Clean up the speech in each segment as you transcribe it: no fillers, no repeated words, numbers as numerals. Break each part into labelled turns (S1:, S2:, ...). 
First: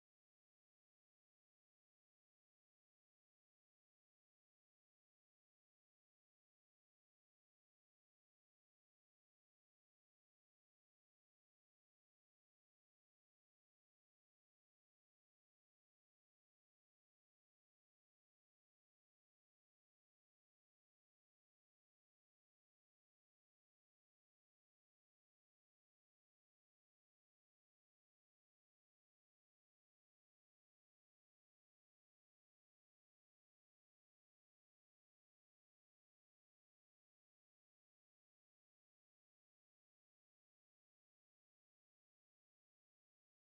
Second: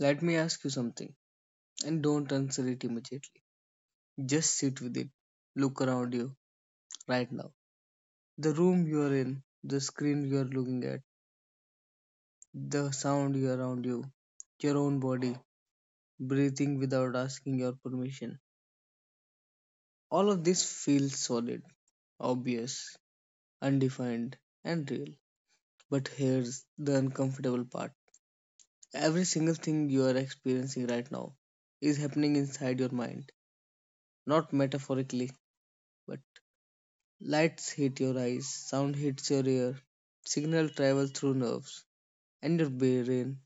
S1: Let me ask you something, and don't answer it immediately. Just sit with it. Look around you right now. The room you are in, the screen you are looking at, the sound you are around you, your own body, breathing without asking your permission. All of this feels solid, obvious, undefined, and real. But here's the uncomfortable part: every single thing you are experiencing right now is happening inside your mind, not metaphorically but. Lights hit your eyes, sound hits your ear, signal travel through nerves, and your brain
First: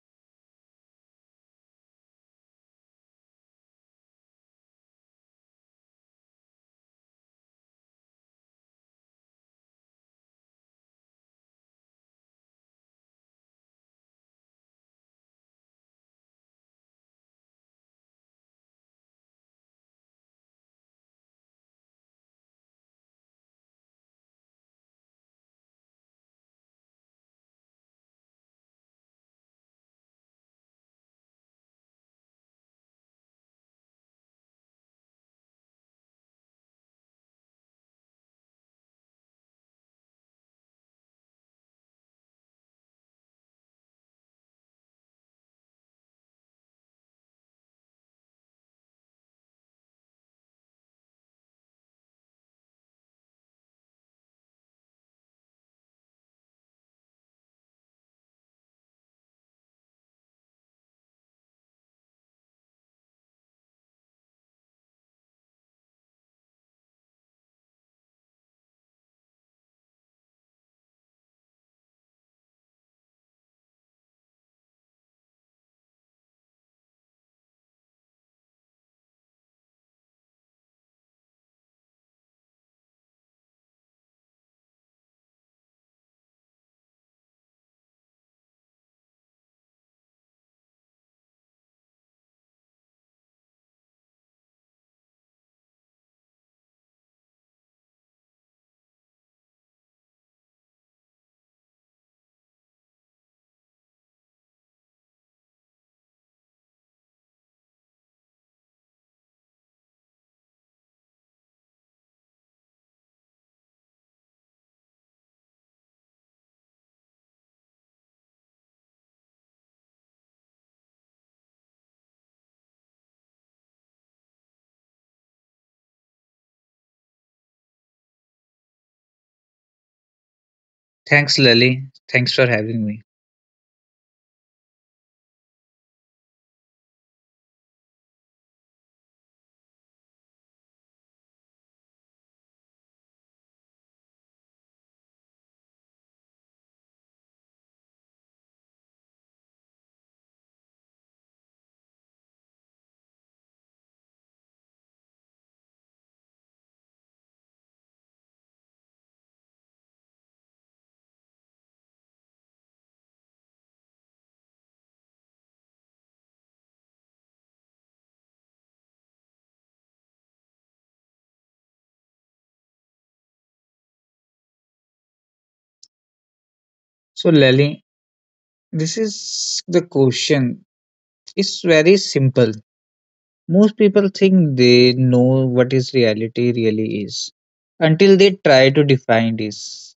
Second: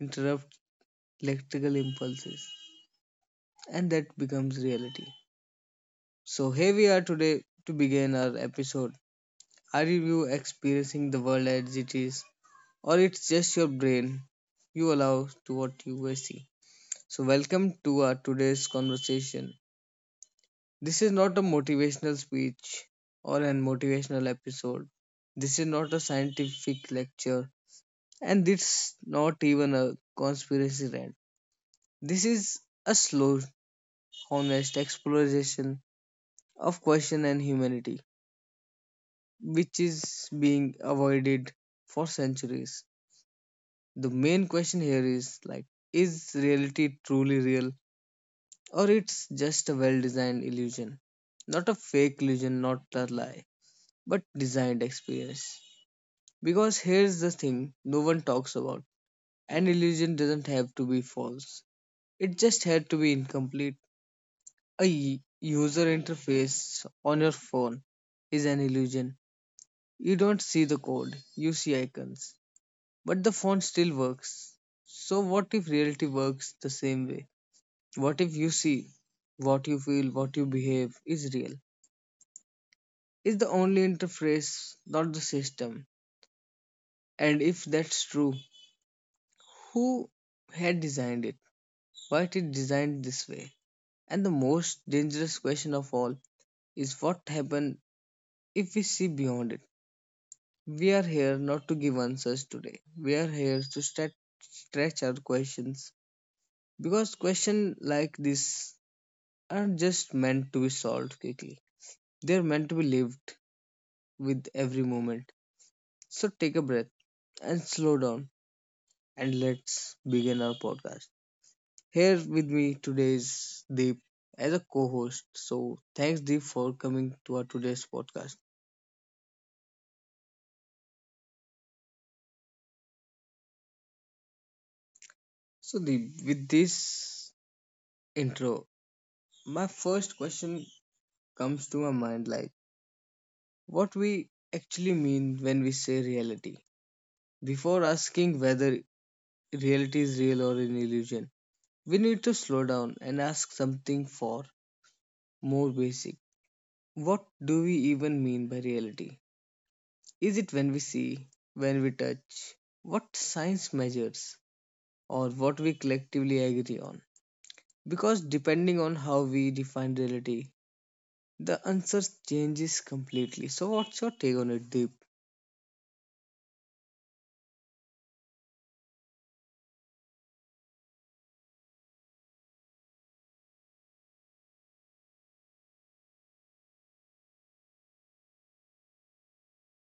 S1: interrupts electrical impulses, and that becomes reality. So here we are today to begin our episode. Are you experiencing the world as it is, or it's just your brain you allow to what you see? So welcome to our today's conversation. This is not a motivational speech or an motivational episode. This is not a scientific lecture. And it's not even a conspiracy rant. This is a slow, honest exploration of question and humanity, which is being avoided for centuries. The main question here is like, is reality truly real, or it's just a well-designed illusion? Not a fake illusion, not a lie, but designed experience. Because here's the thing no one talks about. An illusion doesn't have to be false. It just had to be incomplete. A user interface on your phone is an illusion. You don't see the code, you see icons. But the phone still works. So, what if reality works the same way? What if you see, what you feel, what you behave is real? Is the only interface, not the system? And if that's true, who had designed it? Why it is designed this way? And the most dangerous question of all is what happened. If we see beyond it, we are here not to give answers today. We are here to stretch our questions because questions like this aren't just meant to be solved quickly. They're meant to be lived with every moment. So take a breath and slow down and let's begin our podcast. Here with me today is Deep as a co-host. So thanks Deep for coming to our today's podcast.
S2: Thanks, Lally. Thanks for having me.
S1: So Deep, with this intro, my first question comes to my mind like what we actually mean when we say reality. Before asking whether reality is real or an illusion, we need to slow down and ask something for more basic. What do we even mean by reality? Is it when we see, when we touch, what science measures, or what we collectively agree on? Because depending on how we define reality, the answer changes completely. So, what's your take on it, Deep?
S2: So, Lally, this is the question. It's very simple. Most people think they know what is reality really is until they try to define this.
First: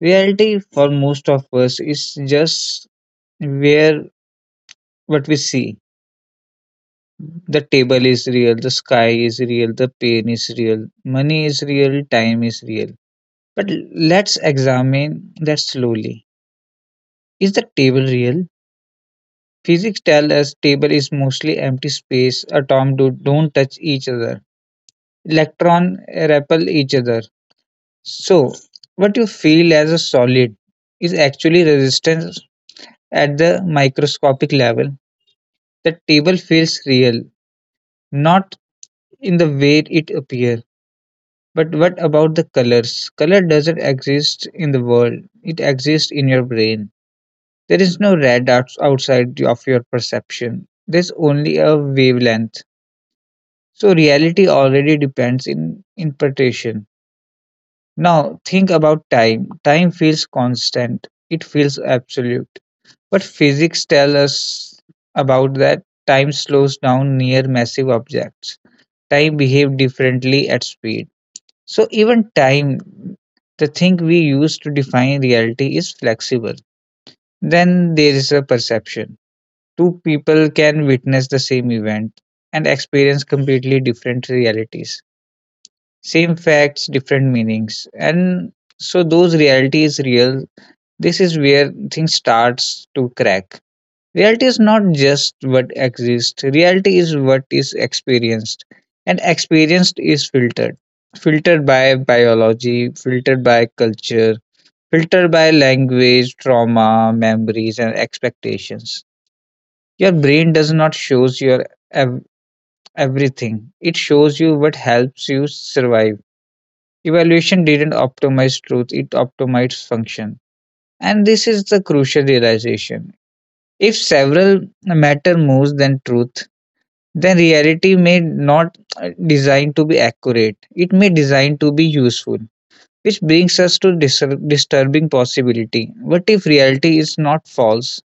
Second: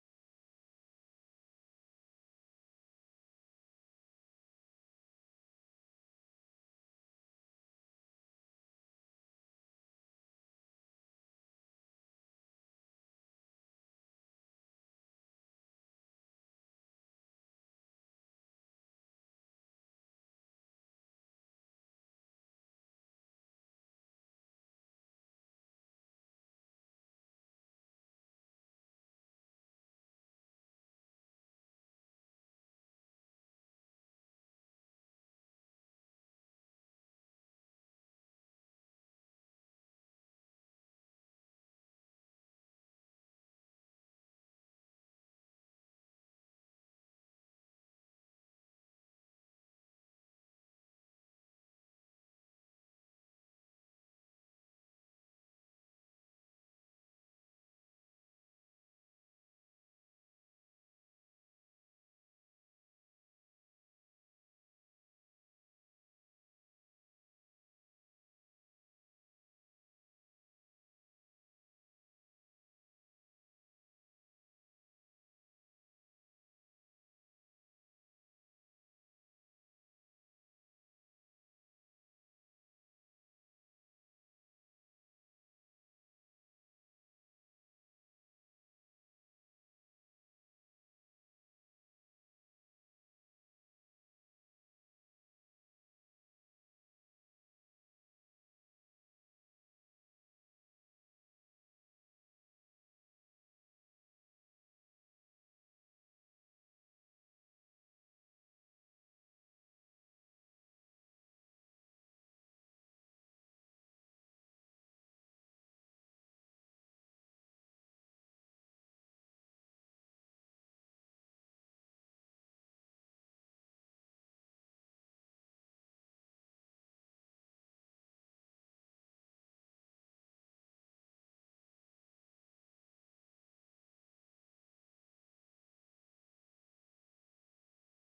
S2: Reality for most of us is just where what we see. The table is real, the sky is real, the pain is real, money is real, time is real. But let's examine that slowly. Is the table real? Physics tell us table is mostly empty space, don't touch each other. Electrons repel each other. So, what you feel as a solid is actually resistance at the microscopic level. The table feels real, not in the way it appears. But what about the colors? Color doesn't exist in the world, it exists in your brain. There is no red outside of your perception. There's only a wavelength. So reality already depends in interpretation. Now think about time. Time feels constant. It feels absolute. But physics tell us about that time slows down near massive objects. Time behaves differently at speed. So even time, the thing we use to define reality is flexible. Then there is a perception. Two people can witness the same event and experience completely different realities, same facts, different meanings. And so those reality is real, this is where things starts to crack. Reality is not just what exists, reality is what is experienced, and experienced is filtered, filtered by biology, filtered by culture, filtered by language, trauma, memories and expectations. Your brain does not shows your ev- everything, it shows you what helps you survive. Evaluation didn't optimize truth, it optimized function. And this is the crucial realization. If several matter more than truth, then reality may not designed to be accurate. It may designed to be useful. Which brings us to disturbing possibility. What if reality is not false?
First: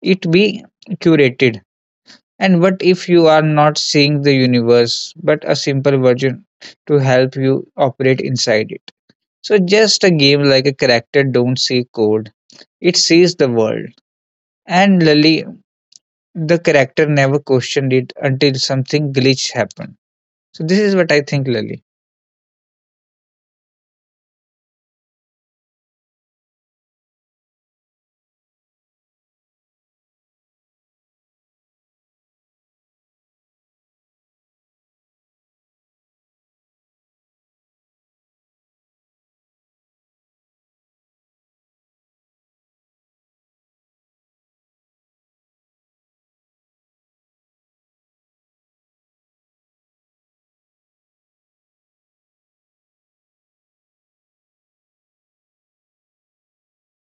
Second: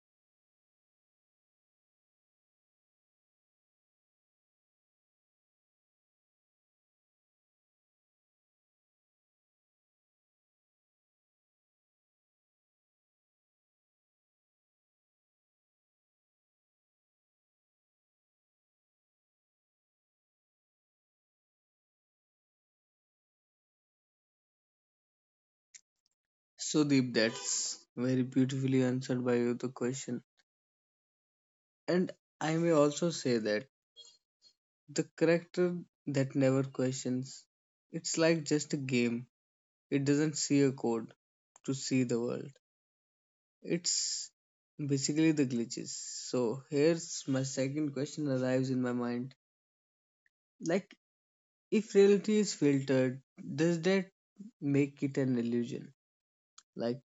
S2: It be curated. And what if you are not seeing the universe, but a simple version to help you operate inside it? So just a game, like a character don't see code. It sees the world. And Lily, the character never questioned it until something glitch happened. So this is what I think, Lily.
S1: So Deep, that's very beautifully answered by you the question. And I may also say that the character that never questions, it's like just a game. It doesn't see a code to see the world. It's basically the glitches. So here's my second question arrives in my mind. Like if reality is filtered, does that make it an illusion? Like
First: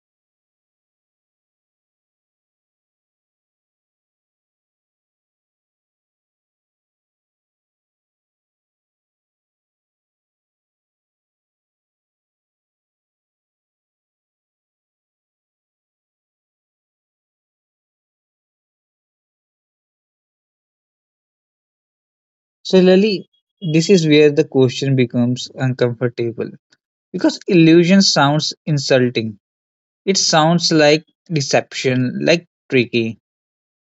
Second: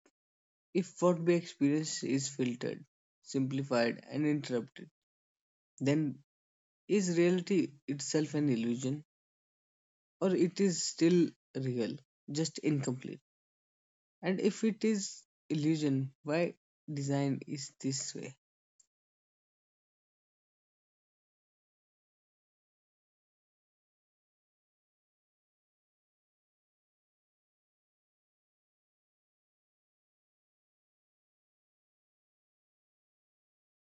S1: if what we experience is filtered, simplified and interrupted, then is reality itself an illusion, or it is still real, just incomplete? And if it is illusion, why design is this way?
S2: So Lily, this is where the question becomes uncomfortable. Because illusion sounds insulting. It sounds like deception, like tricky.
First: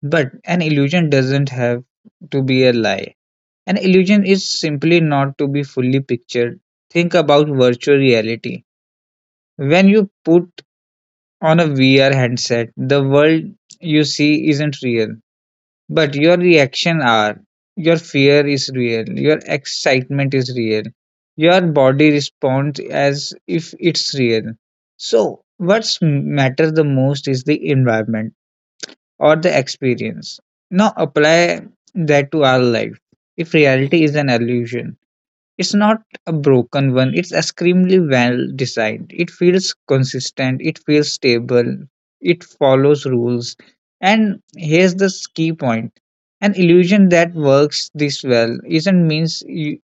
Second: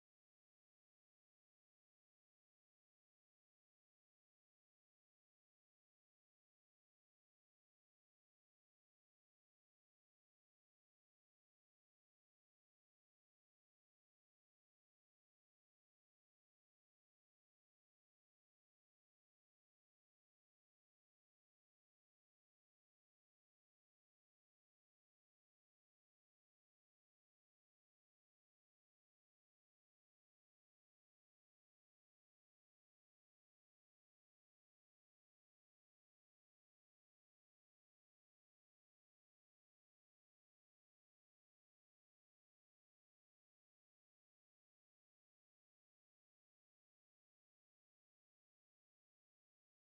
S2: But an illusion doesn't have to be a lie. An illusion is simply not to be fully pictured. Think about virtual reality. When you put on a VR headset, the world you see isn't real, but your reaction are. Your fear is real, your excitement is real, your body responds as if it's real. So, what's matters the most is the environment or the experience. Now apply that to our life. If reality is an illusion, it's not a broken one, it's extremely well designed. It feels consistent, it feels stable, it follows rules. And here's the key point, an illusion that works this well isn't means you,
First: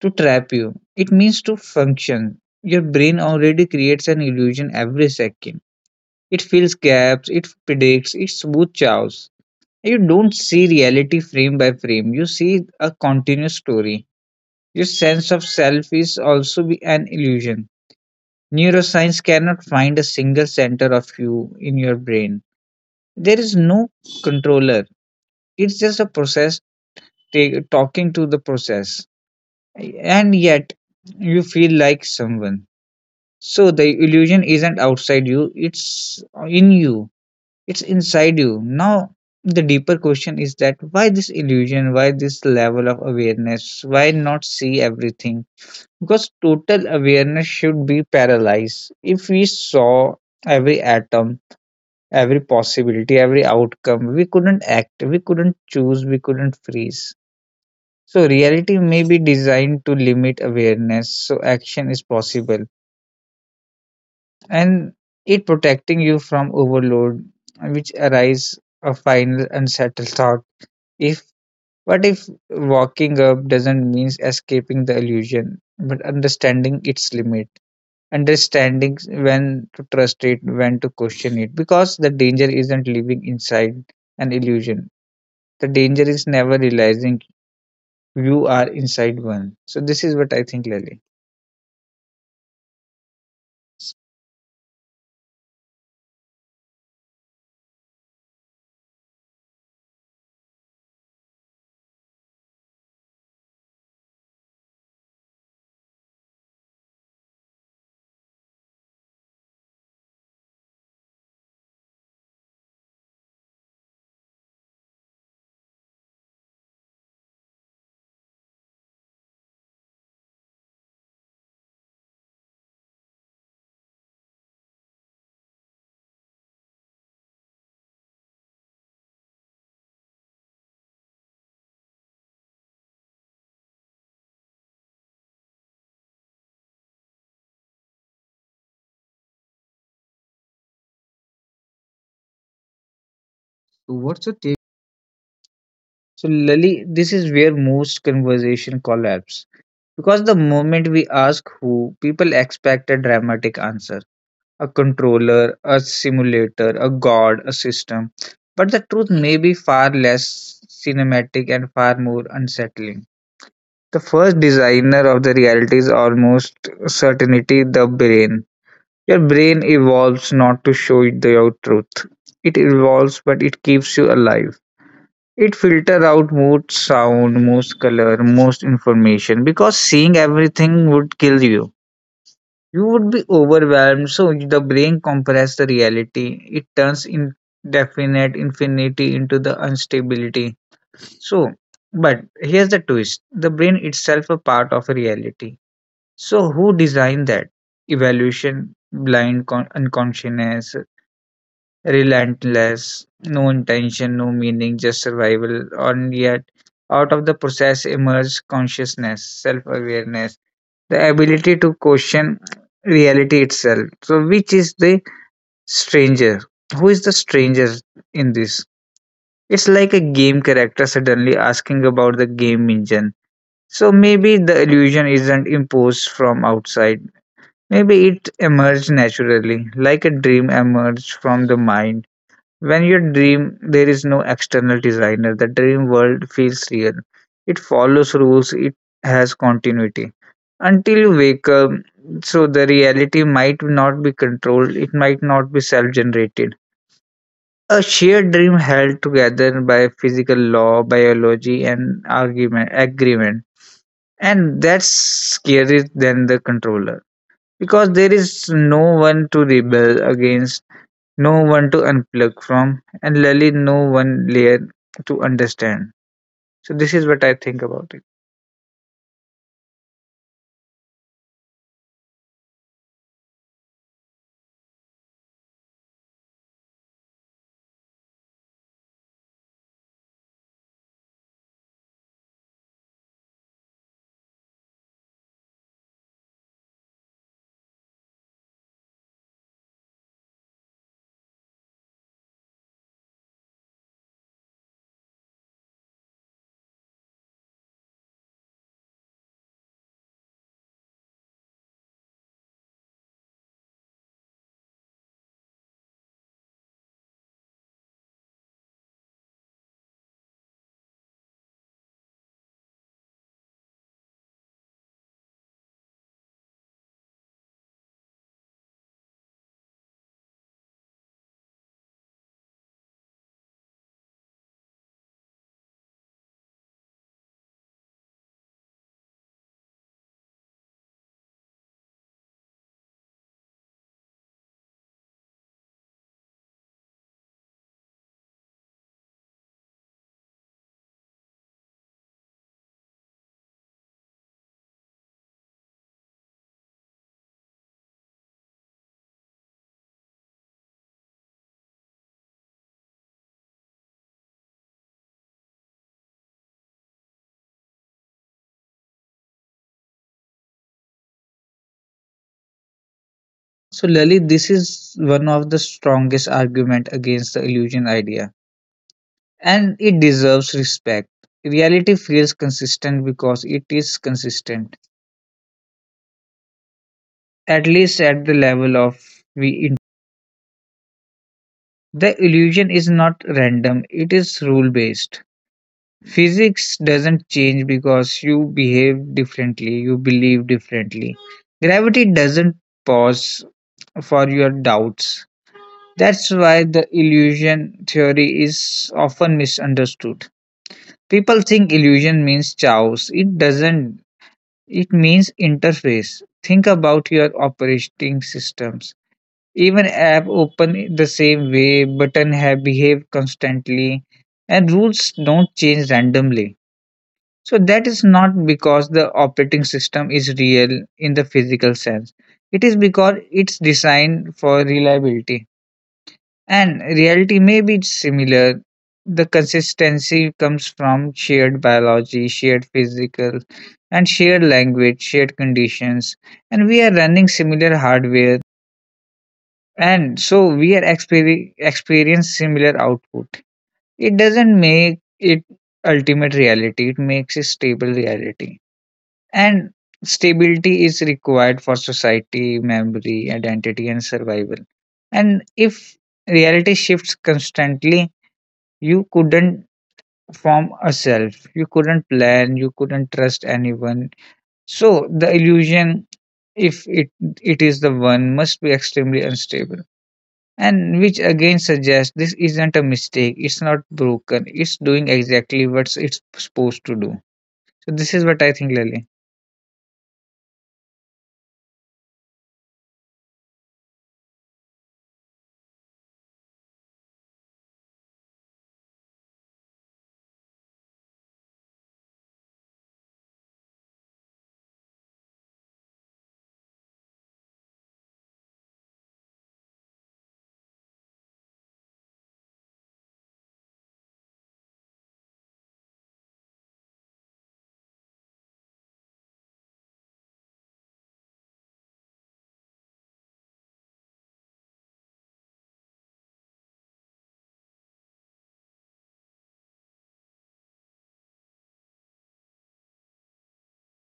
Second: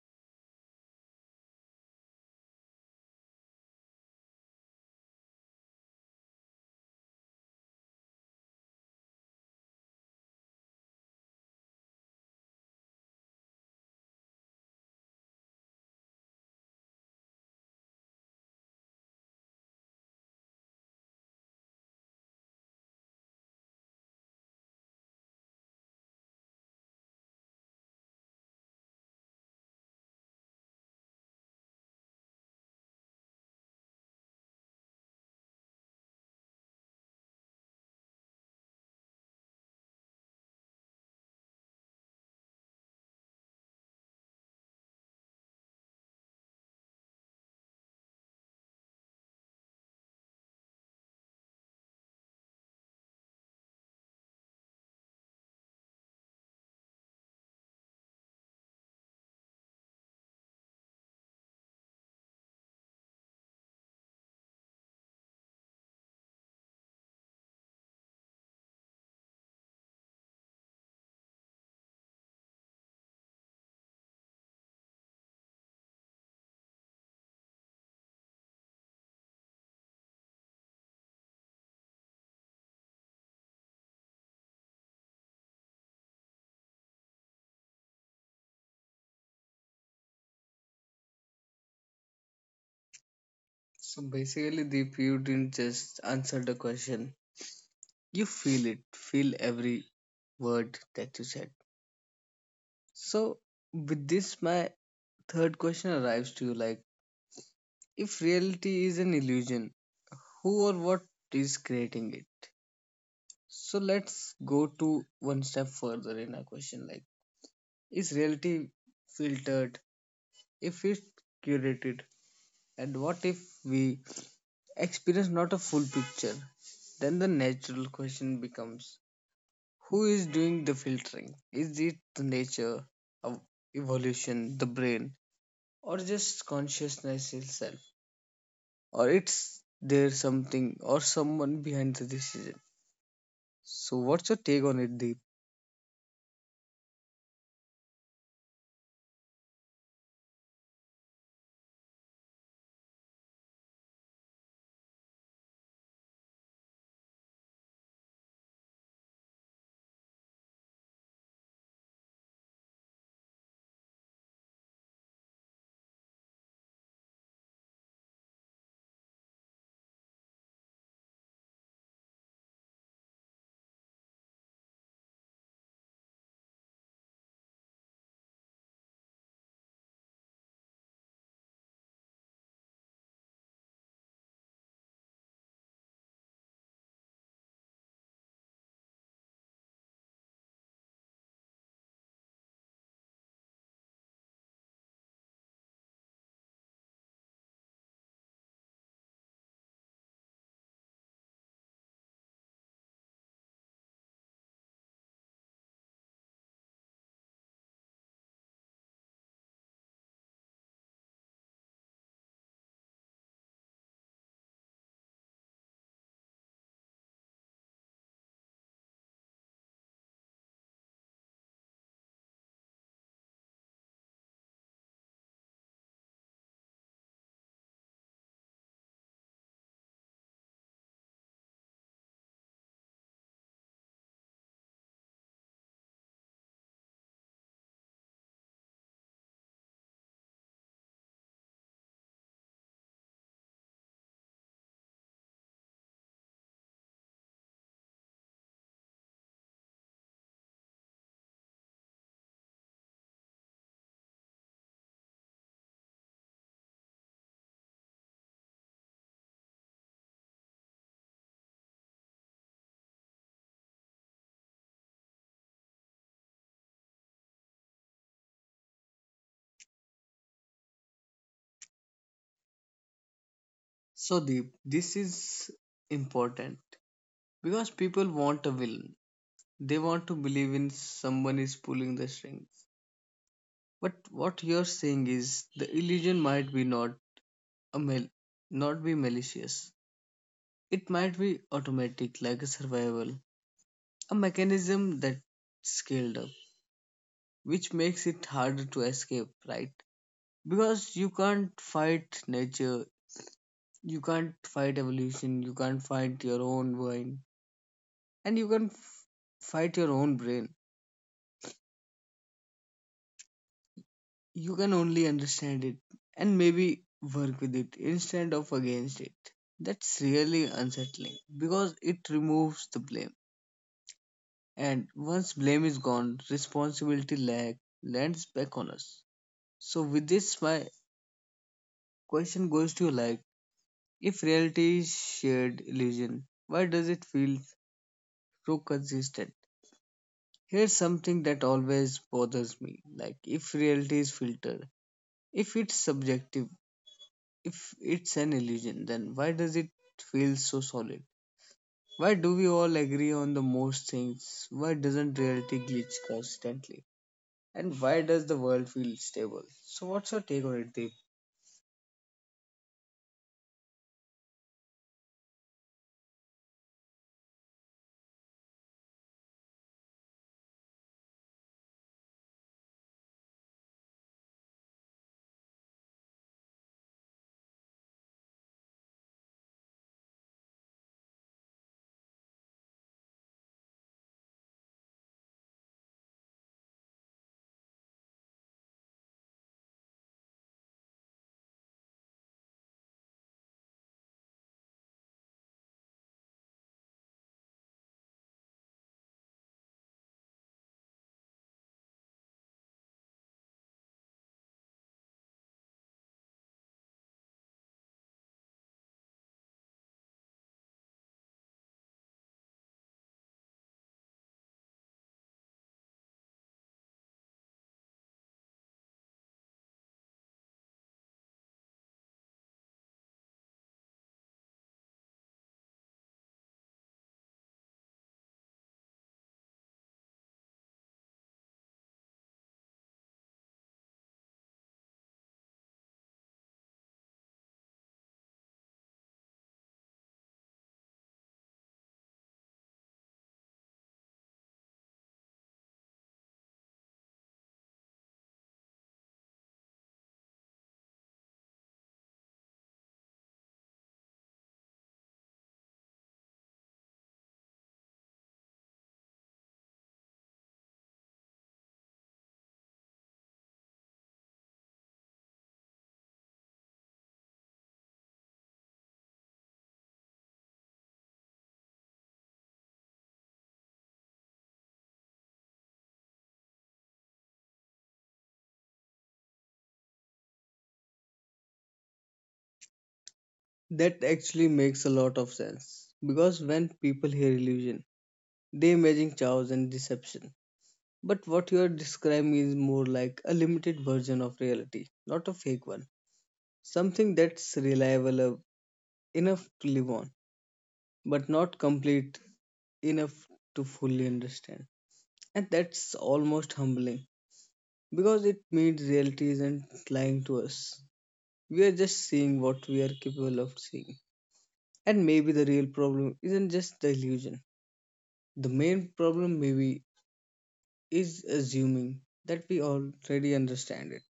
S2: to trap you, it means to function. Your brain already creates an illusion every second. It fills gaps, it predicts, it smooths chaos. You don't see reality frame by frame, you see a continuous story. Your sense of self is also be an illusion. Neuroscience cannot find a single center of you in your brain. There is no controller. It's just a process talking to the process. And yet, you feel like someone. So the illusion isn't outside you, it's in you, it's inside you. Now, the deeper question is that why this illusion, why this level of awareness, why not see everything? Because total awareness should be paralyzed. If we saw every atom, every possibility, every outcome, we couldn't act, we couldn't choose, we couldn't freeze. So, reality may be designed to limit awareness, so action is possible. And it protecting you from overload, which arise a final unsettled thought. If what if walking up doesn't mean escaping the illusion, but understanding its limit? Understanding when to trust it, when to question it, because the danger isn't living inside an illusion. The danger is never realizing you are inside one. So this is what I think, Lily. So
S1: So basically, Deep, you didn't just answer the question. You feel it. Feel every word that you said. So with this, my third question arrives to you like, if reality is an illusion, who or what is creating it? So let's go to one step further in our question, like, is reality filtered, if it's curated, and what if we experience not a full picture, then the natural question becomes, who is doing the filtering? Is it the nature of evolution, the brain, or just consciousness itself, or it's there something or someone behind the decision? So
S2: what's
S1: what's
S2: your
S1: your
S2: take?
S1: take on it, Deep?
S2: So, Lali, this is where most conversation collapse because the moment we ask who, people expect a dramatic answer, a controller, a simulator, a god, a system. But the truth may be far less cinematic and far more unsettling. The first designer of the reality is almost certainty, the brain. Your brain evolves not to show you the truth. It evolves, but it keeps you alive. It filters out most sound, most color, most information because seeing everything would kill you. You would be overwhelmed, so the brain compresses the reality. It turns indefinite infinity into the instability. So, but here's the twist, the brain itself a part of reality, so who designed that? Evaluation, blind unconsciousness, relentless, no intention, no meaning, just survival, and yet out of the process emerge consciousness, self-awareness, the ability to question reality itself. So which is the stranger? Who is the stranger in this? It's like a game character suddenly asking about the game engine. So maybe the illusion isn't imposed from outside. Maybe it emerged naturally, like a dream emerged from the mind. When you dream, there is no external designer. The dream world feels real. It follows rules, it has continuity. Until you wake up, so the reality might not be controlled, it might not be self generated. A shared dream held together by physical law, biology, and argument, agreement. And that's scarier than the controller because there is no one to rebel against, no one to unplug from, and Lali, no one layer to understand. So this is what I think about it.
S1: So Deep, this is important because people want a villain. They want to believe in someone is pulling the strings. But what you're saying is the illusion might be a mal- not be malicious. It might be automatic, like a survival, a mechanism that's scaled up, which makes it harder to escape, right? Because you can't fight nature, you can't fight evolution, you can't fight your own mind, and you can't fight your own brain. You can only understand it and maybe work with it instead of against it. That's really unsettling because it removes the blame. And once blame is gone, responsibility lag lands back on us. So with this my question goes to you like, if reality is shared illusion, why does it feel so consistent? Here's something that always bothers me. Like if reality is filtered, if it's subjective, if it's an illusion, then why does it feel so solid? Why do we all agree on the most things? Why doesn't reality glitch constantly? And why does the world feel stable? So, what's your take on it, Deep?
S2: So Lali, this is one of the strongest argument against the illusion idea, and it deserves respect. Reality feels consistent because it is consistent, at least at the level of we. The illusion is not random; it is rule based. Physics doesn't change because you behave differently, you believe differently. Gravity doesn't pause for your doubts. That's why the illusion theory is often misunderstood. People think illusion means chaos. It doesn't. It means interface. Think about your operating systems. Even app open the same way, button have behave constantly, and rules don't change randomly. So that is not because the operating system is real in the physical sense. It is because it's designed for reliability. And reality may be similar. The consistency comes from shared biology, shared physical, and shared language, shared conditions. And we are running similar hardware. And so we are experience similar output. It doesn't make it ultimate reality. It makes a stable reality. And stability is required for society, memory, identity, and survival. And if reality shifts constantly, you couldn't form a self, you couldn't plan, you couldn't trust anyone. So the illusion, if it is the one, must be extremely unstable. And which again suggests this isn't a mistake, it's not broken, it's doing exactly what it's supposed to do. So this is what I think, Lily.
S1: That actually makes a lot of sense because when people hear illusion, they imagine chaos and deception. But what you are describing is more like a limited version of reality, not a fake one. Something that's reliable enough to live on, but not complete enough to fully understand. And that's almost humbling because it means reality isn't lying to us. We are just seeing what we are capable of seeing. And maybe the real problem isn't just the illusion. The main problem, maybe, is assuming that we already understand it.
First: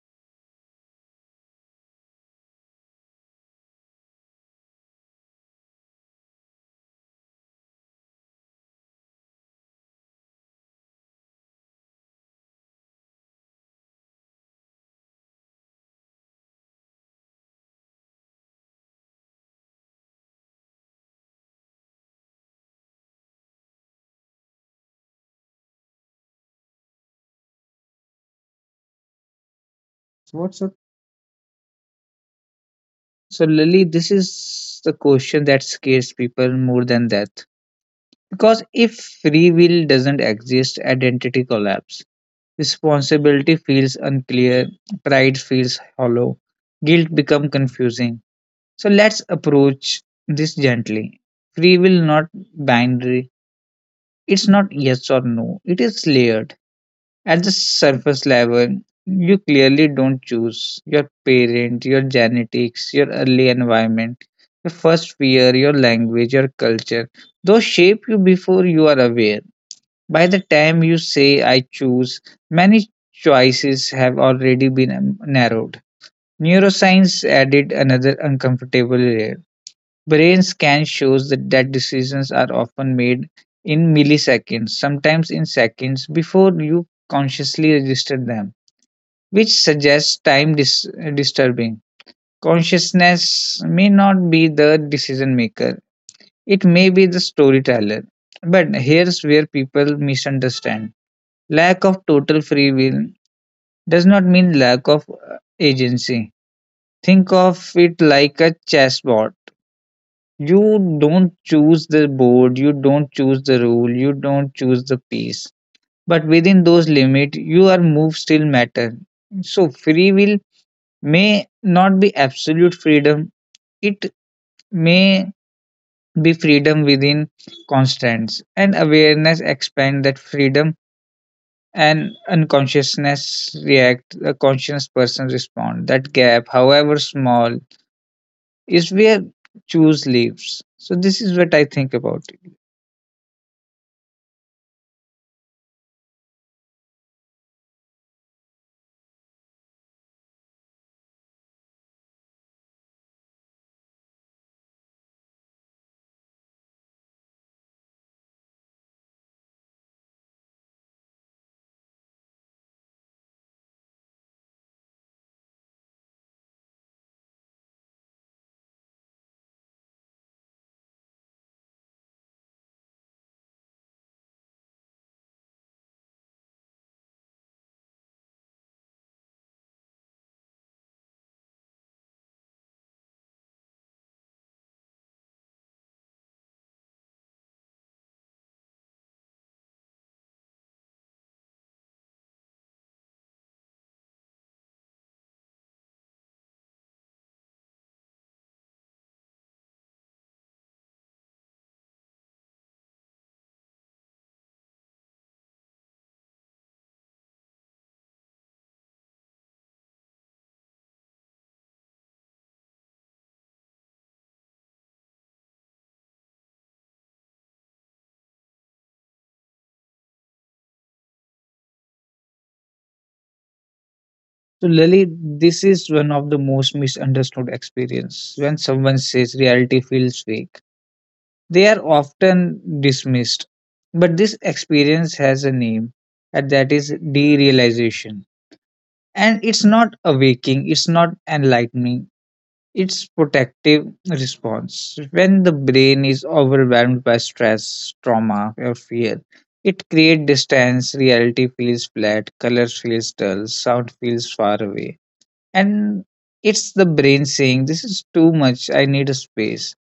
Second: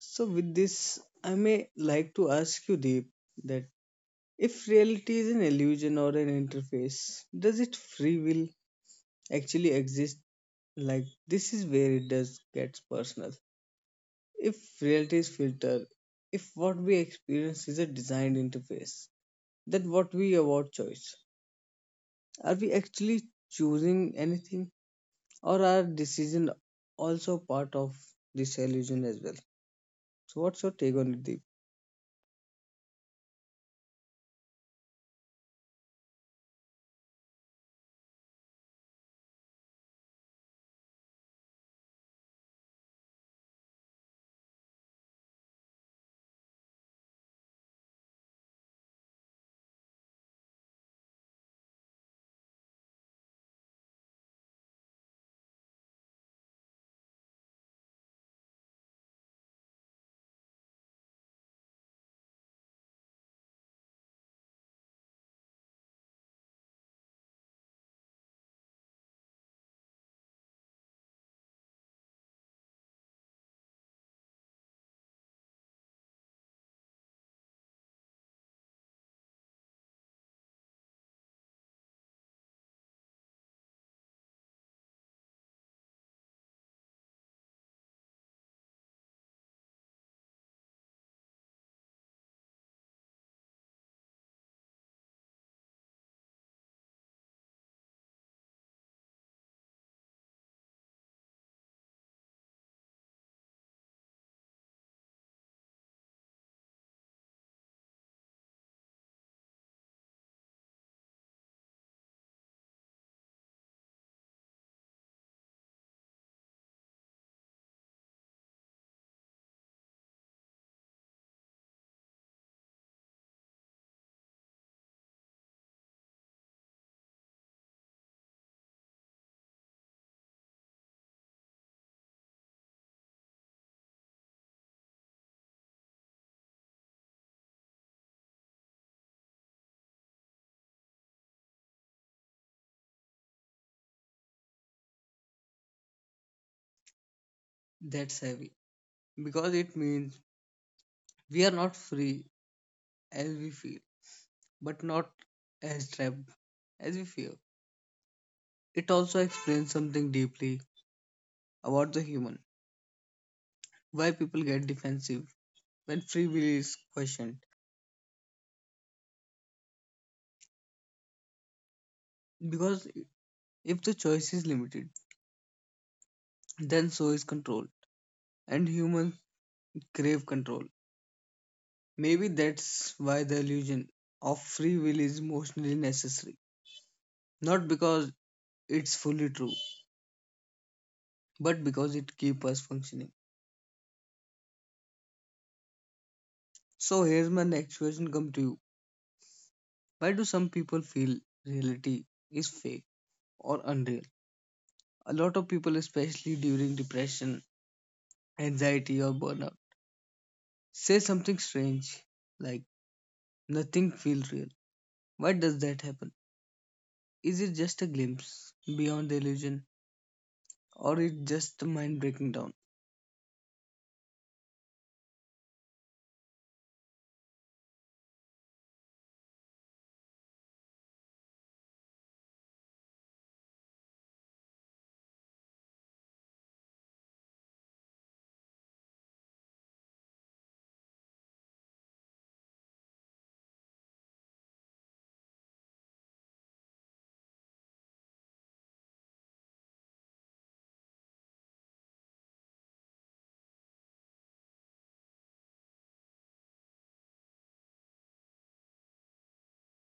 S1: So, with this, I may like to ask you, Deep, that if reality is an illusion or an interface, does it free will actually exist? Like, this is where it does gets personal. If reality is filtered, if what we experience is a designed interface, then what we award choice, are we actually choosing anything, or are decision also part of this illusion as well? So what's your take on it, Deep?
S2: So, Lily, this is the question that scares people more than death. Because if free will doesn't exist, identity collapse. Responsibility feels unclear, pride feels hollow, guilt become confusing. So let's approach this gently. Free will not binary. It's not yes or no. It is layered. At the surface level, you clearly don't choose your parent, your genetics, your early environment, your first fear, your language, your culture. Those shape you before you are aware. By the time you say, I choose, many choices have already been narrowed. Neuroscience added another uncomfortable layer. Brain scan shows that decisions are often made in milliseconds, sometimes in seconds, before you consciously register them, which suggests time disturbing. Consciousness may not be the decision maker, it may be the storyteller. But here's where people misunderstand, lack of total free will does not mean lack of agency. Think of it like a chessboard. You don't choose the board, you don't choose the rule, you don't choose the piece. But within those limits, your move still matter. So free will may not be absolute freedom. It may be freedom within constraints, and awareness expand that freedom and unconsciousness react. A conscious person respond. That gap, however small, is where choose lives. So this is what I think about.
S1: That's heavy because it means we are not free as we feel, but not as trapped as we feel. It also explains something deeply about the human, why people get defensive when free will is questioned. Because if the choice is limited, then so is control, and humans crave control. Maybe that's why the illusion of free will is emotionally necessary, not because it's fully true, but because it keeps us functioning. So here's my next question come to you. Why do some people feel reality is fake or unreal? A lot of people, especially during depression, anxiety, or burnout, say something strange like nothing feels real. Why does that happen? Is it just a glimpse beyond the illusion, or is it just the mind breaking down?
S2: So Lily, this is one of the most misunderstood experience. When someone says reality feels fake, they are often dismissed. But this experience has a name, and that is derealization. And it's not awaking, it's not enlightening, it's protective response. When the brain is overwhelmed by stress, trauma, or fear, it creates distance, reality feels flat, colors feels dull, sound feels far away and it's the brain saying, "This is too much, I need a space."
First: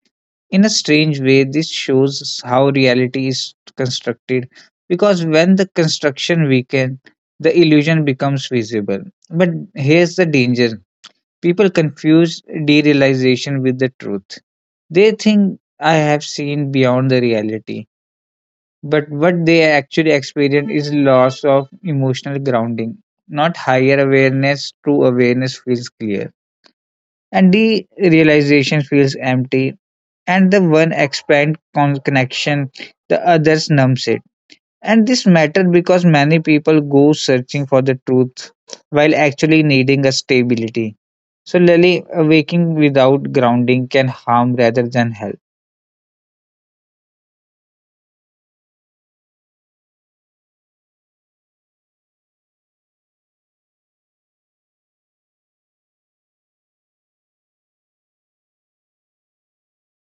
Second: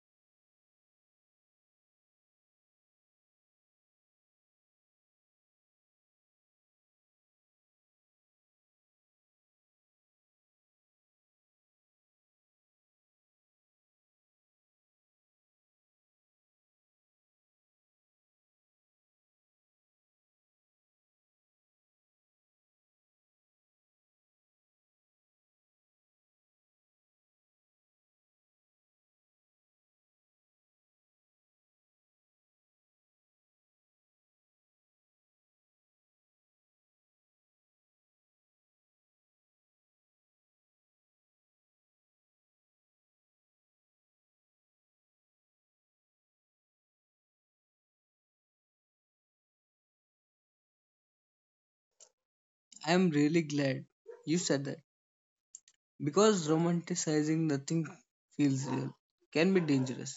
S2: In a strange way, this shows how reality is constructed because when the construction weakens, the illusion becomes visible. But here's the danger. People confuse derealization with the truth. They think I have seen beyond the reality, but what they actually experience is loss of emotional grounding, not higher awareness. True awareness feels clear and the realization feels empty, and the one expand connection, the others numbs it. And this matters because many people go searching for the truth while actually needing a stability. So Lily, waking without grounding can harm rather than help.
S1: I am really glad you said that because romanticizing nothing feels real can be dangerous.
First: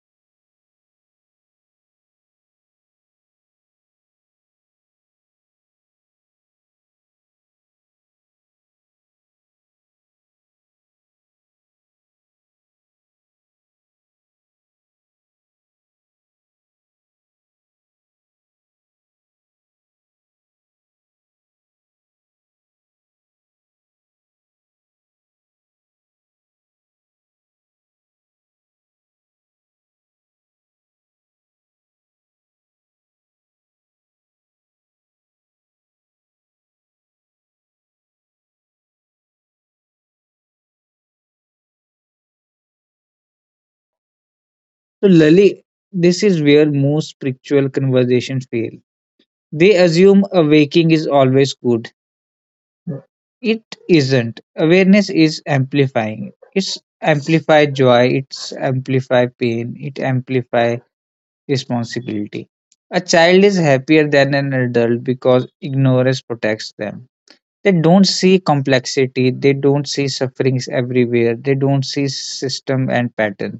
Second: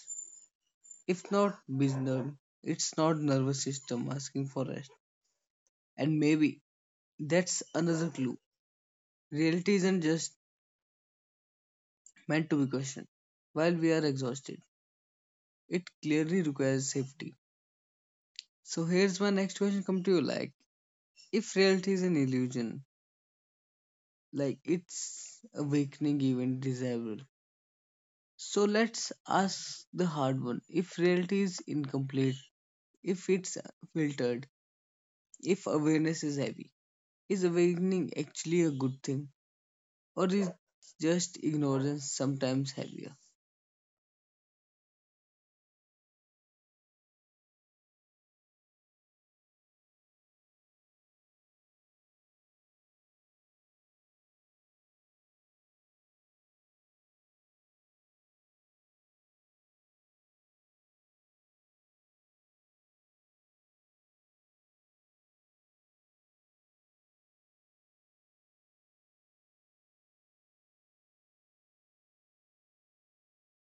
S1: If not bizarre, it's not nervous system asking for rest. And maybe that's another clue. Reality isn't just meant to be questioned while we are exhausted. It clearly requires safety. So here's my next question come to you like, if reality is an illusion, like, it's awakening even desirable. So let's ask the hard one. If reality is incomplete, if it's filtered, if awareness is heavy, is awakening actually a good thing? Or is just ignorance sometimes heavier?
S2: So Lily, this is where most spiritual conversations fail. They assume awaking is always good. It isn't. Awareness is amplifying. It's amplify joy, it's amplify pain, it amplify responsibility. A child is happier than an adult because ignorance protects them. They don't see complexity, they don't see sufferings everywhere, they don't see system and pattern.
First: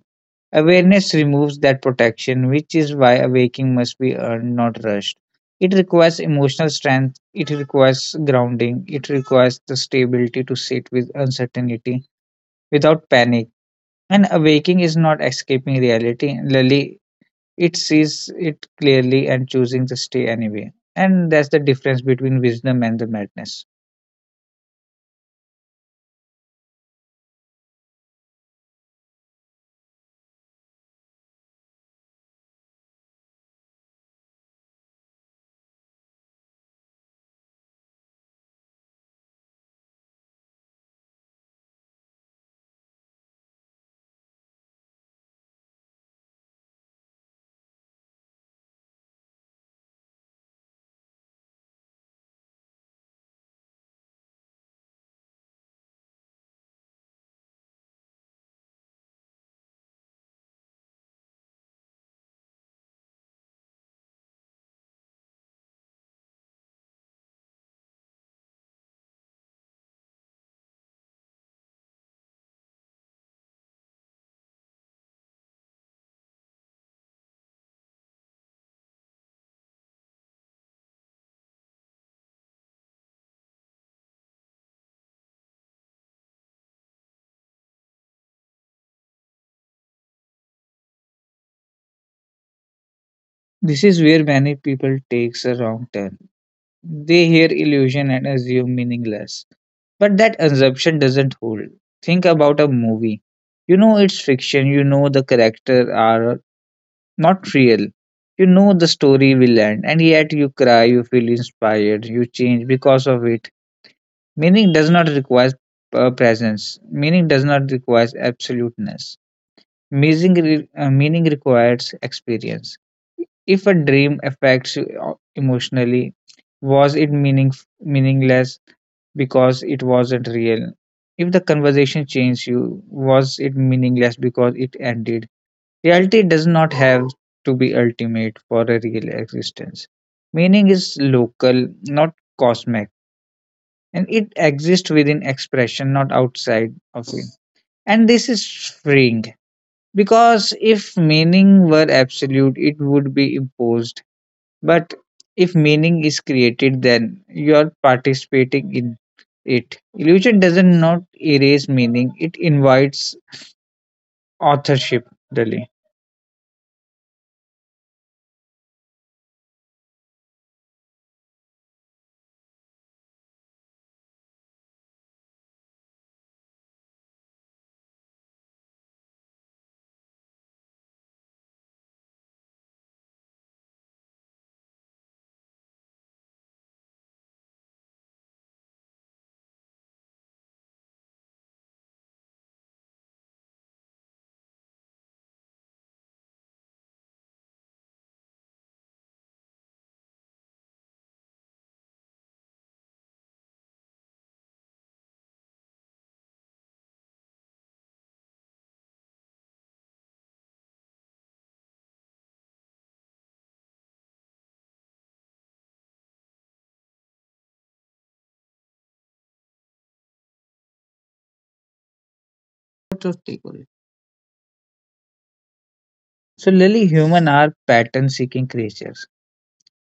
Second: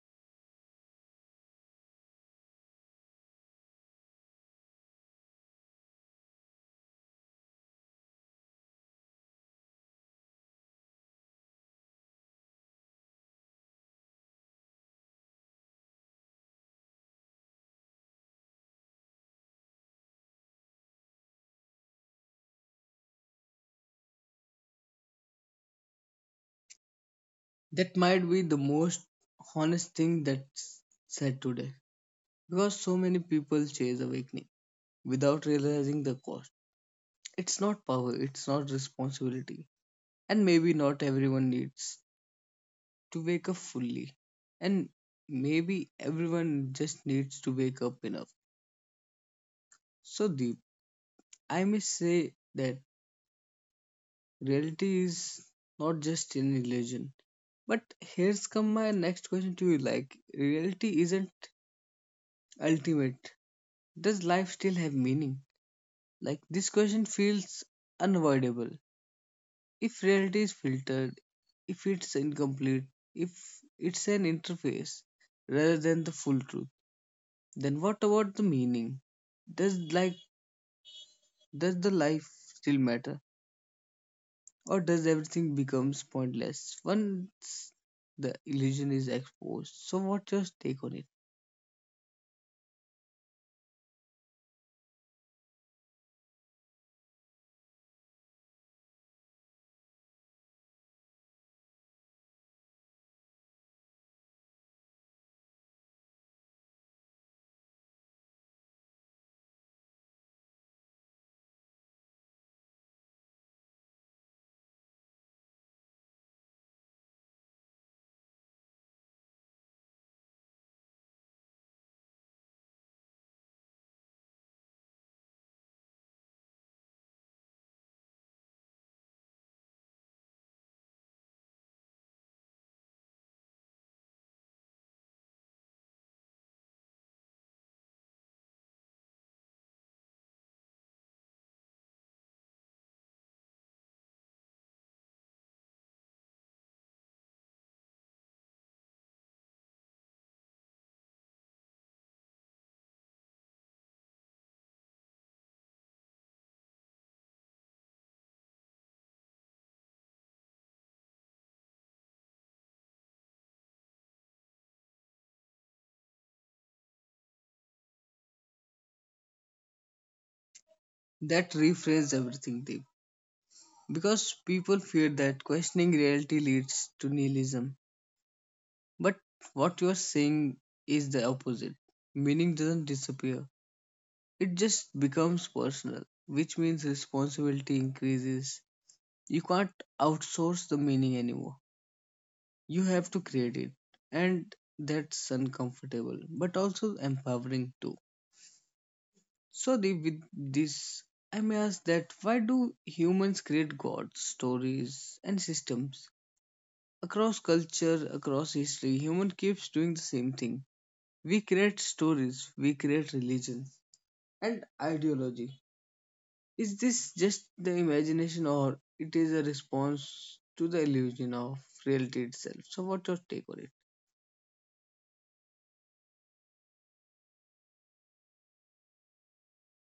S2: Awareness removes that protection, which is why awakening must be earned, not rushed. It requires emotional strength, it requires grounding, it requires the stability to sit with uncertainty without panic. And awaking is not escaping reality, Lily, it sees it clearly and choosing to stay anyway. And that's the difference between wisdom and the madness.
S1: That might be the most honest thing that's said today. Because so many people chase awakening without realizing the cost. It's not power, it's not responsibility. And maybe not everyone needs to wake up fully. And maybe everyone just needs to wake up enough. So, Deep, I may say that reality is not just an illusion. But here's come my next question to you like, reality isn't ultimate. Does life still have meaning? Like, this question feels unavoidable. If reality is filtered, if it's incomplete, if it's an interface rather than the full truth, then what about the meaning? Does like does the life still matter, or does everything becomes pointless once the illusion is exposed? So what's your take on it?
S2: This is where many people takes a wrong turn. They hear illusion and assume meaningless. But that assumption doesn't hold. Think about a movie. You know it's fiction, you know the characters are not real. You know the story will end, and yet you cry, you feel inspired, you change because of it. Meaning does not require presence, meaning does not require absoluteness. Meaning requires experience. If a dream affects you emotionally, was it meaningless because it wasn't real? If the conversation changed you, was it meaningless because it ended? Reality does not have to be ultimate for a real existence. Meaning is local, not cosmic, and it exists within expression, not outside of it. And this is freeing. Because if meaning were absolute, it would be imposed. But if meaning is created, then you are participating in it. Illusion doesn't not erase meaning, it invites authorship, Lily.
S1: That reframes everything, Deep. Because people fear that questioning reality leads to nihilism. But what you're saying is the opposite. Meaning doesn't disappear, it just becomes personal, which means responsibility increases. You can't outsource the meaning anymore, you have to create it, and that's uncomfortable but also empowering too. So, the, with this, I may ask that why do humans create gods, stories and systems? Across culture, across history, human keeps doing the same thing. We create stories, we create religions and ideology. Is this just the imagination, or it is a response to the illusion of reality itself? So what's
S2: What
S1: your
S2: your take
S1: take on
S2: on
S1: it?
S2: it? So, Lily, human are pattern seeking creatures.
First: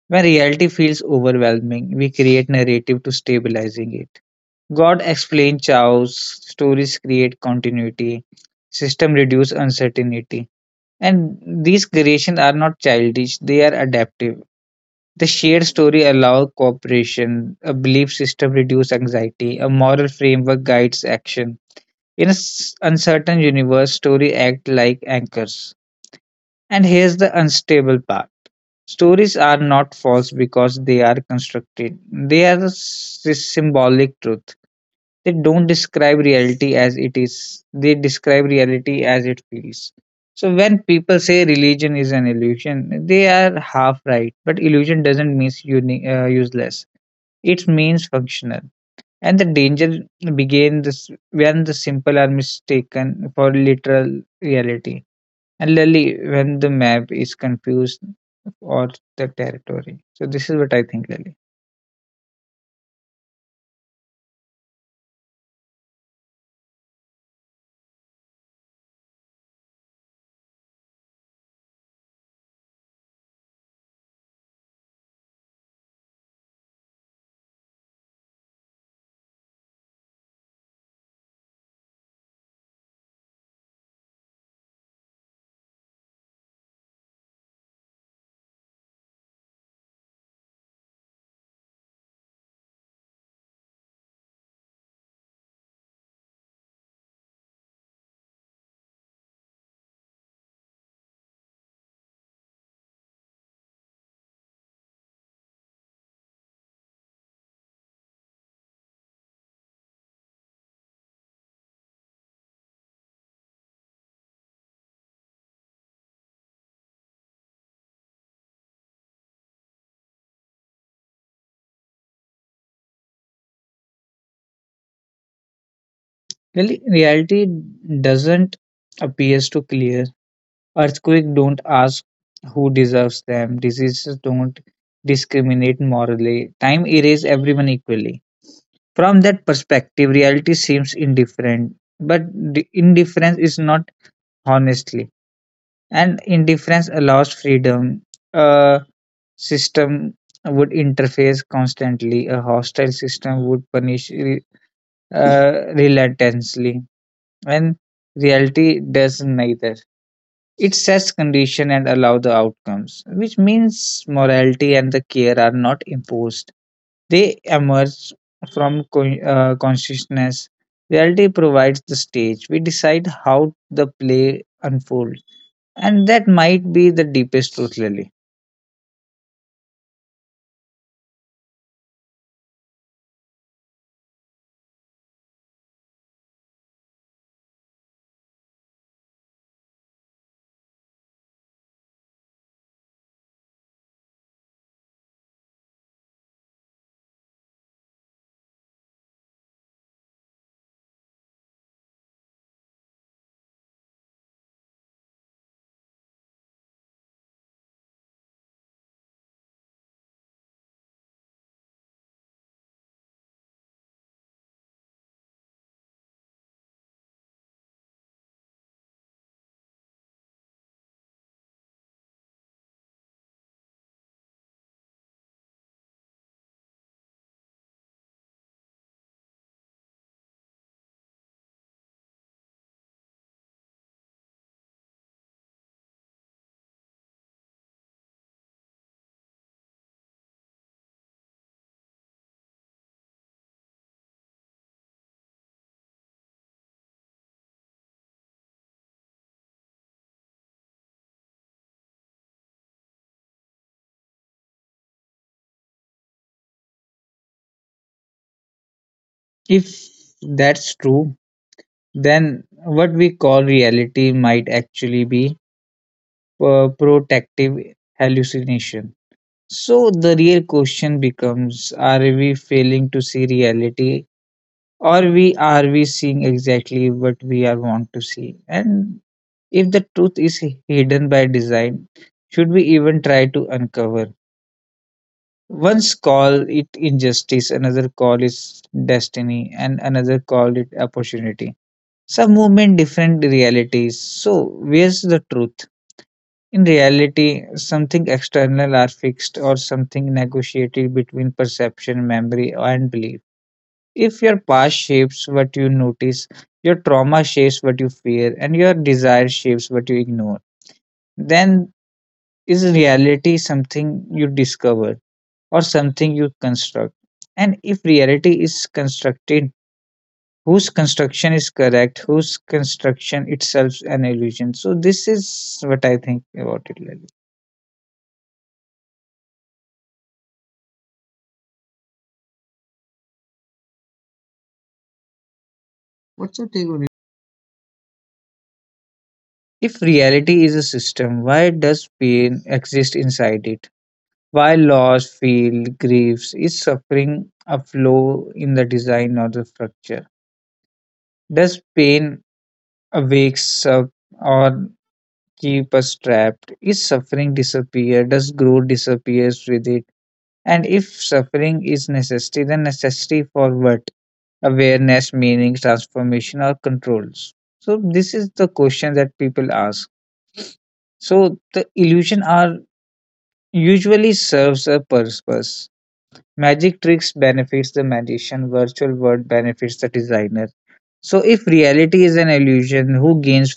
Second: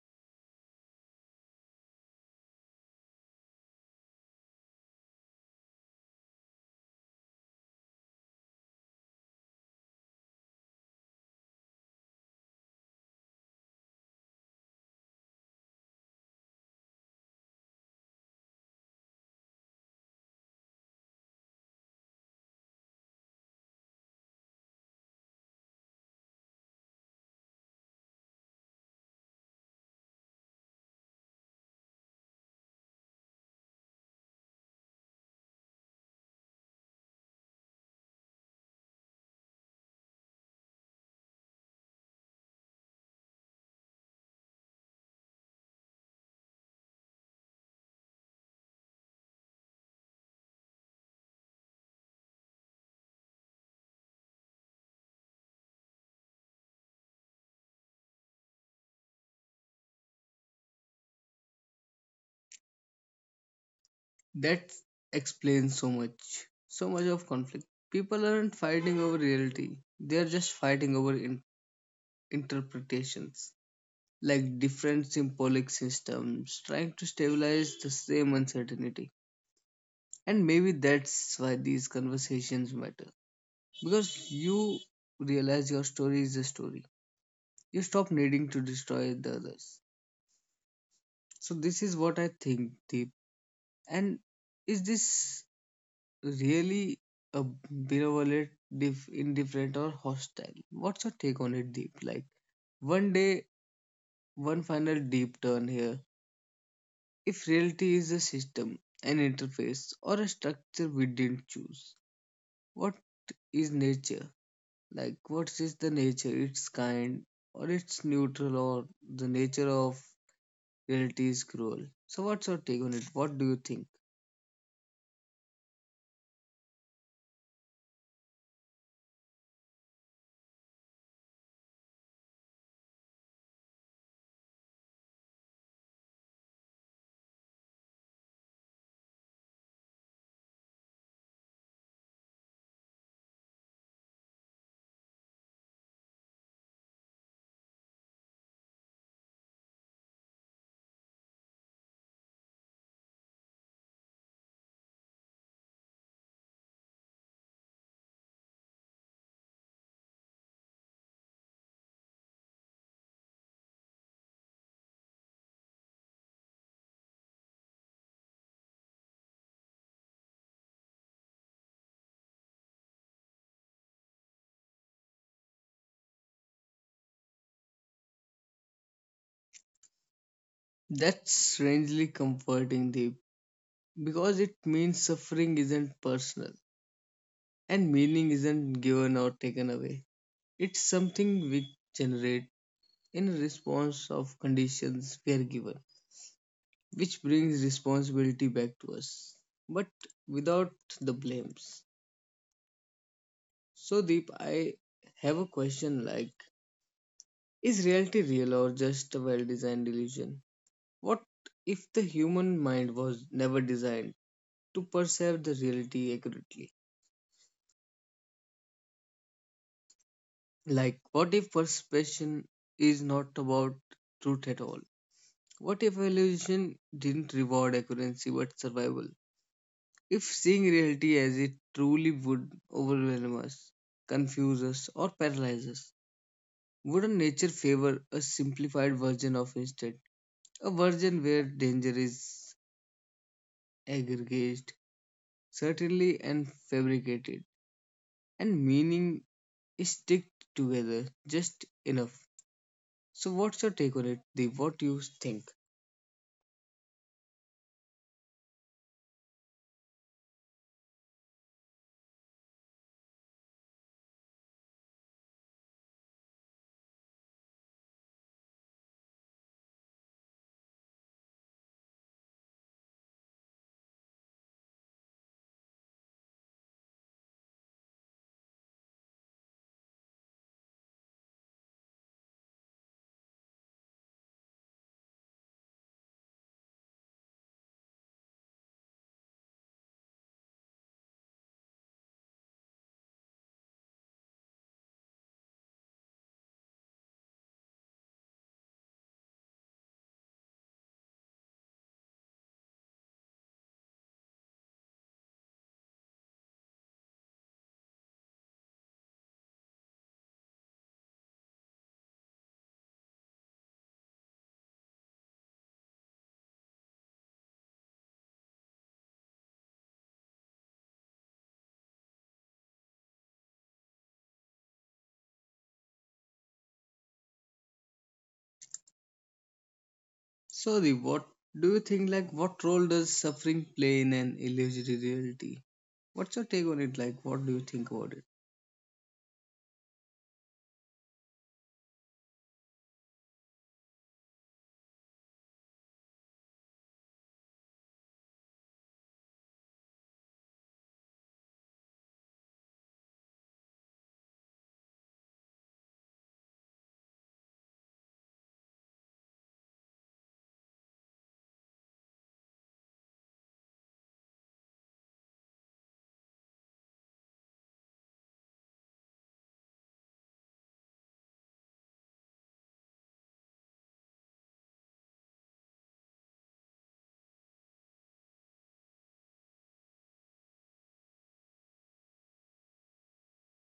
S2: When reality feels overwhelming, we create narrative to stabilizing it. God explains chaos, stories create continuity, system reduce uncertainty. And these creations are not childish, they are adaptive. The shared story allows cooperation, a belief system reduces anxiety, a moral framework guides action. In an uncertain universe, stories act like anchors. And here's the unstable part. Stories are not false because they are constructed. They are a symbolic truth. They don't describe reality as it is, they describe reality as it feels. So when people say religion is an illusion, they are half right. But illusion doesn't mean useless, it means functional. And the danger begins when the simple are mistaken for literal reality. And literally when the map is confused or the territory. So this is what I think, Lily.
S1: That explains so much, so much of conflict. People aren't fighting over reality, they're just fighting over interpretations, like different symbolic systems trying to stabilize the same uncertainty. And maybe that's why these conversations matter, because you realize your story is a story. You stop needing to destroy the others. So, this is what I think, Deep. And is this really uh, benevolent, indifferent, or hostile? What's your take on it, Deep? Like, one day, one final deep turn here. If reality is a system, an interface, or a structure we didn't choose, what is nature? Like, what is the nature? It's kind, or it's neutral, or the nature of reality is cruel. So, what's your take on it? What do you think?
S2: Really, reality doesn't appears to clear. Earthquake don't ask who deserves them. Diseases don't discriminate morally. Time erases everyone equally. From that perspective, reality seems indifferent, but the indifference is not honestly. And indifference allows freedom. A system would interface constantly. A hostile system would punish relentlessly. And reality does neither. It sets condition and allow the outcomes, which means morality and the care are not imposed. They emerge from consciousness. Reality provides the stage. We decide how the play unfolds, and that might be the deepest truth, Lily.
S1: That's strangely comforting, Deep, because it means suffering isn't personal. And meaning isn't given or taken away. It's something we generate in response of conditions we are given, which brings responsibility back to us, but without the blames. So Deep, I have a question like, is reality real or just a well-designed illusion? What if the human mind was never designed to perceive the reality accurately? Like, what if perception is not about truth at all? What if evolution didn't reward accuracy but survival? If seeing reality as it truly would overwhelm us, confuse us, or paralyze us, wouldn't nature favor a simplified version of instead? A version where danger is aggregated, certainly and fabricated, and meaning is sticked together just enough. So, what's your take on it, Deep? What do you think?
S2: If that's true, then what we call reality might actually be protective hallucination. So the real question becomes, are we failing to see reality or we seeing exactly what we are want to see? And if the truth is hidden by design, should we even try to uncover? Once call it injustice, another call is destiny, and another call it opportunity. Some movement different realities, so where's the truth in reality? Something external are fixed or something negotiated between perception, memory, and belief. If your past shapes what you notice, your trauma shapes what you fear, and your desire shapes what you ignore, then is reality something you discover or something you construct? And if reality is constructed, whose construction is correct, whose construction itself an illusion? So this is what I think about it, Lalit.
S1: Sorry, what do you think? Like, what role does suffering play in an illusory reality? What's
S2: What's
S1: your
S2: your
S1: take
S2: take
S1: on
S2: on it?
S1: it? Like, what do you think about it?
S2: If reality is a system, why does pain exist inside it? Why loss, feel, griefs? Is suffering a flaw in the design or the structure? Does pain awake up or keep us trapped? Is suffering disappear? Does growth disappears with it? And if suffering is necessity, then necessity for what? Awareness, meaning, transformation, or controls. So this is the question that people ask. So the illusion are usually serves a purpose. Magic tricks benefits the magician, virtual world benefits the designer. So if reality is an illusion, who gains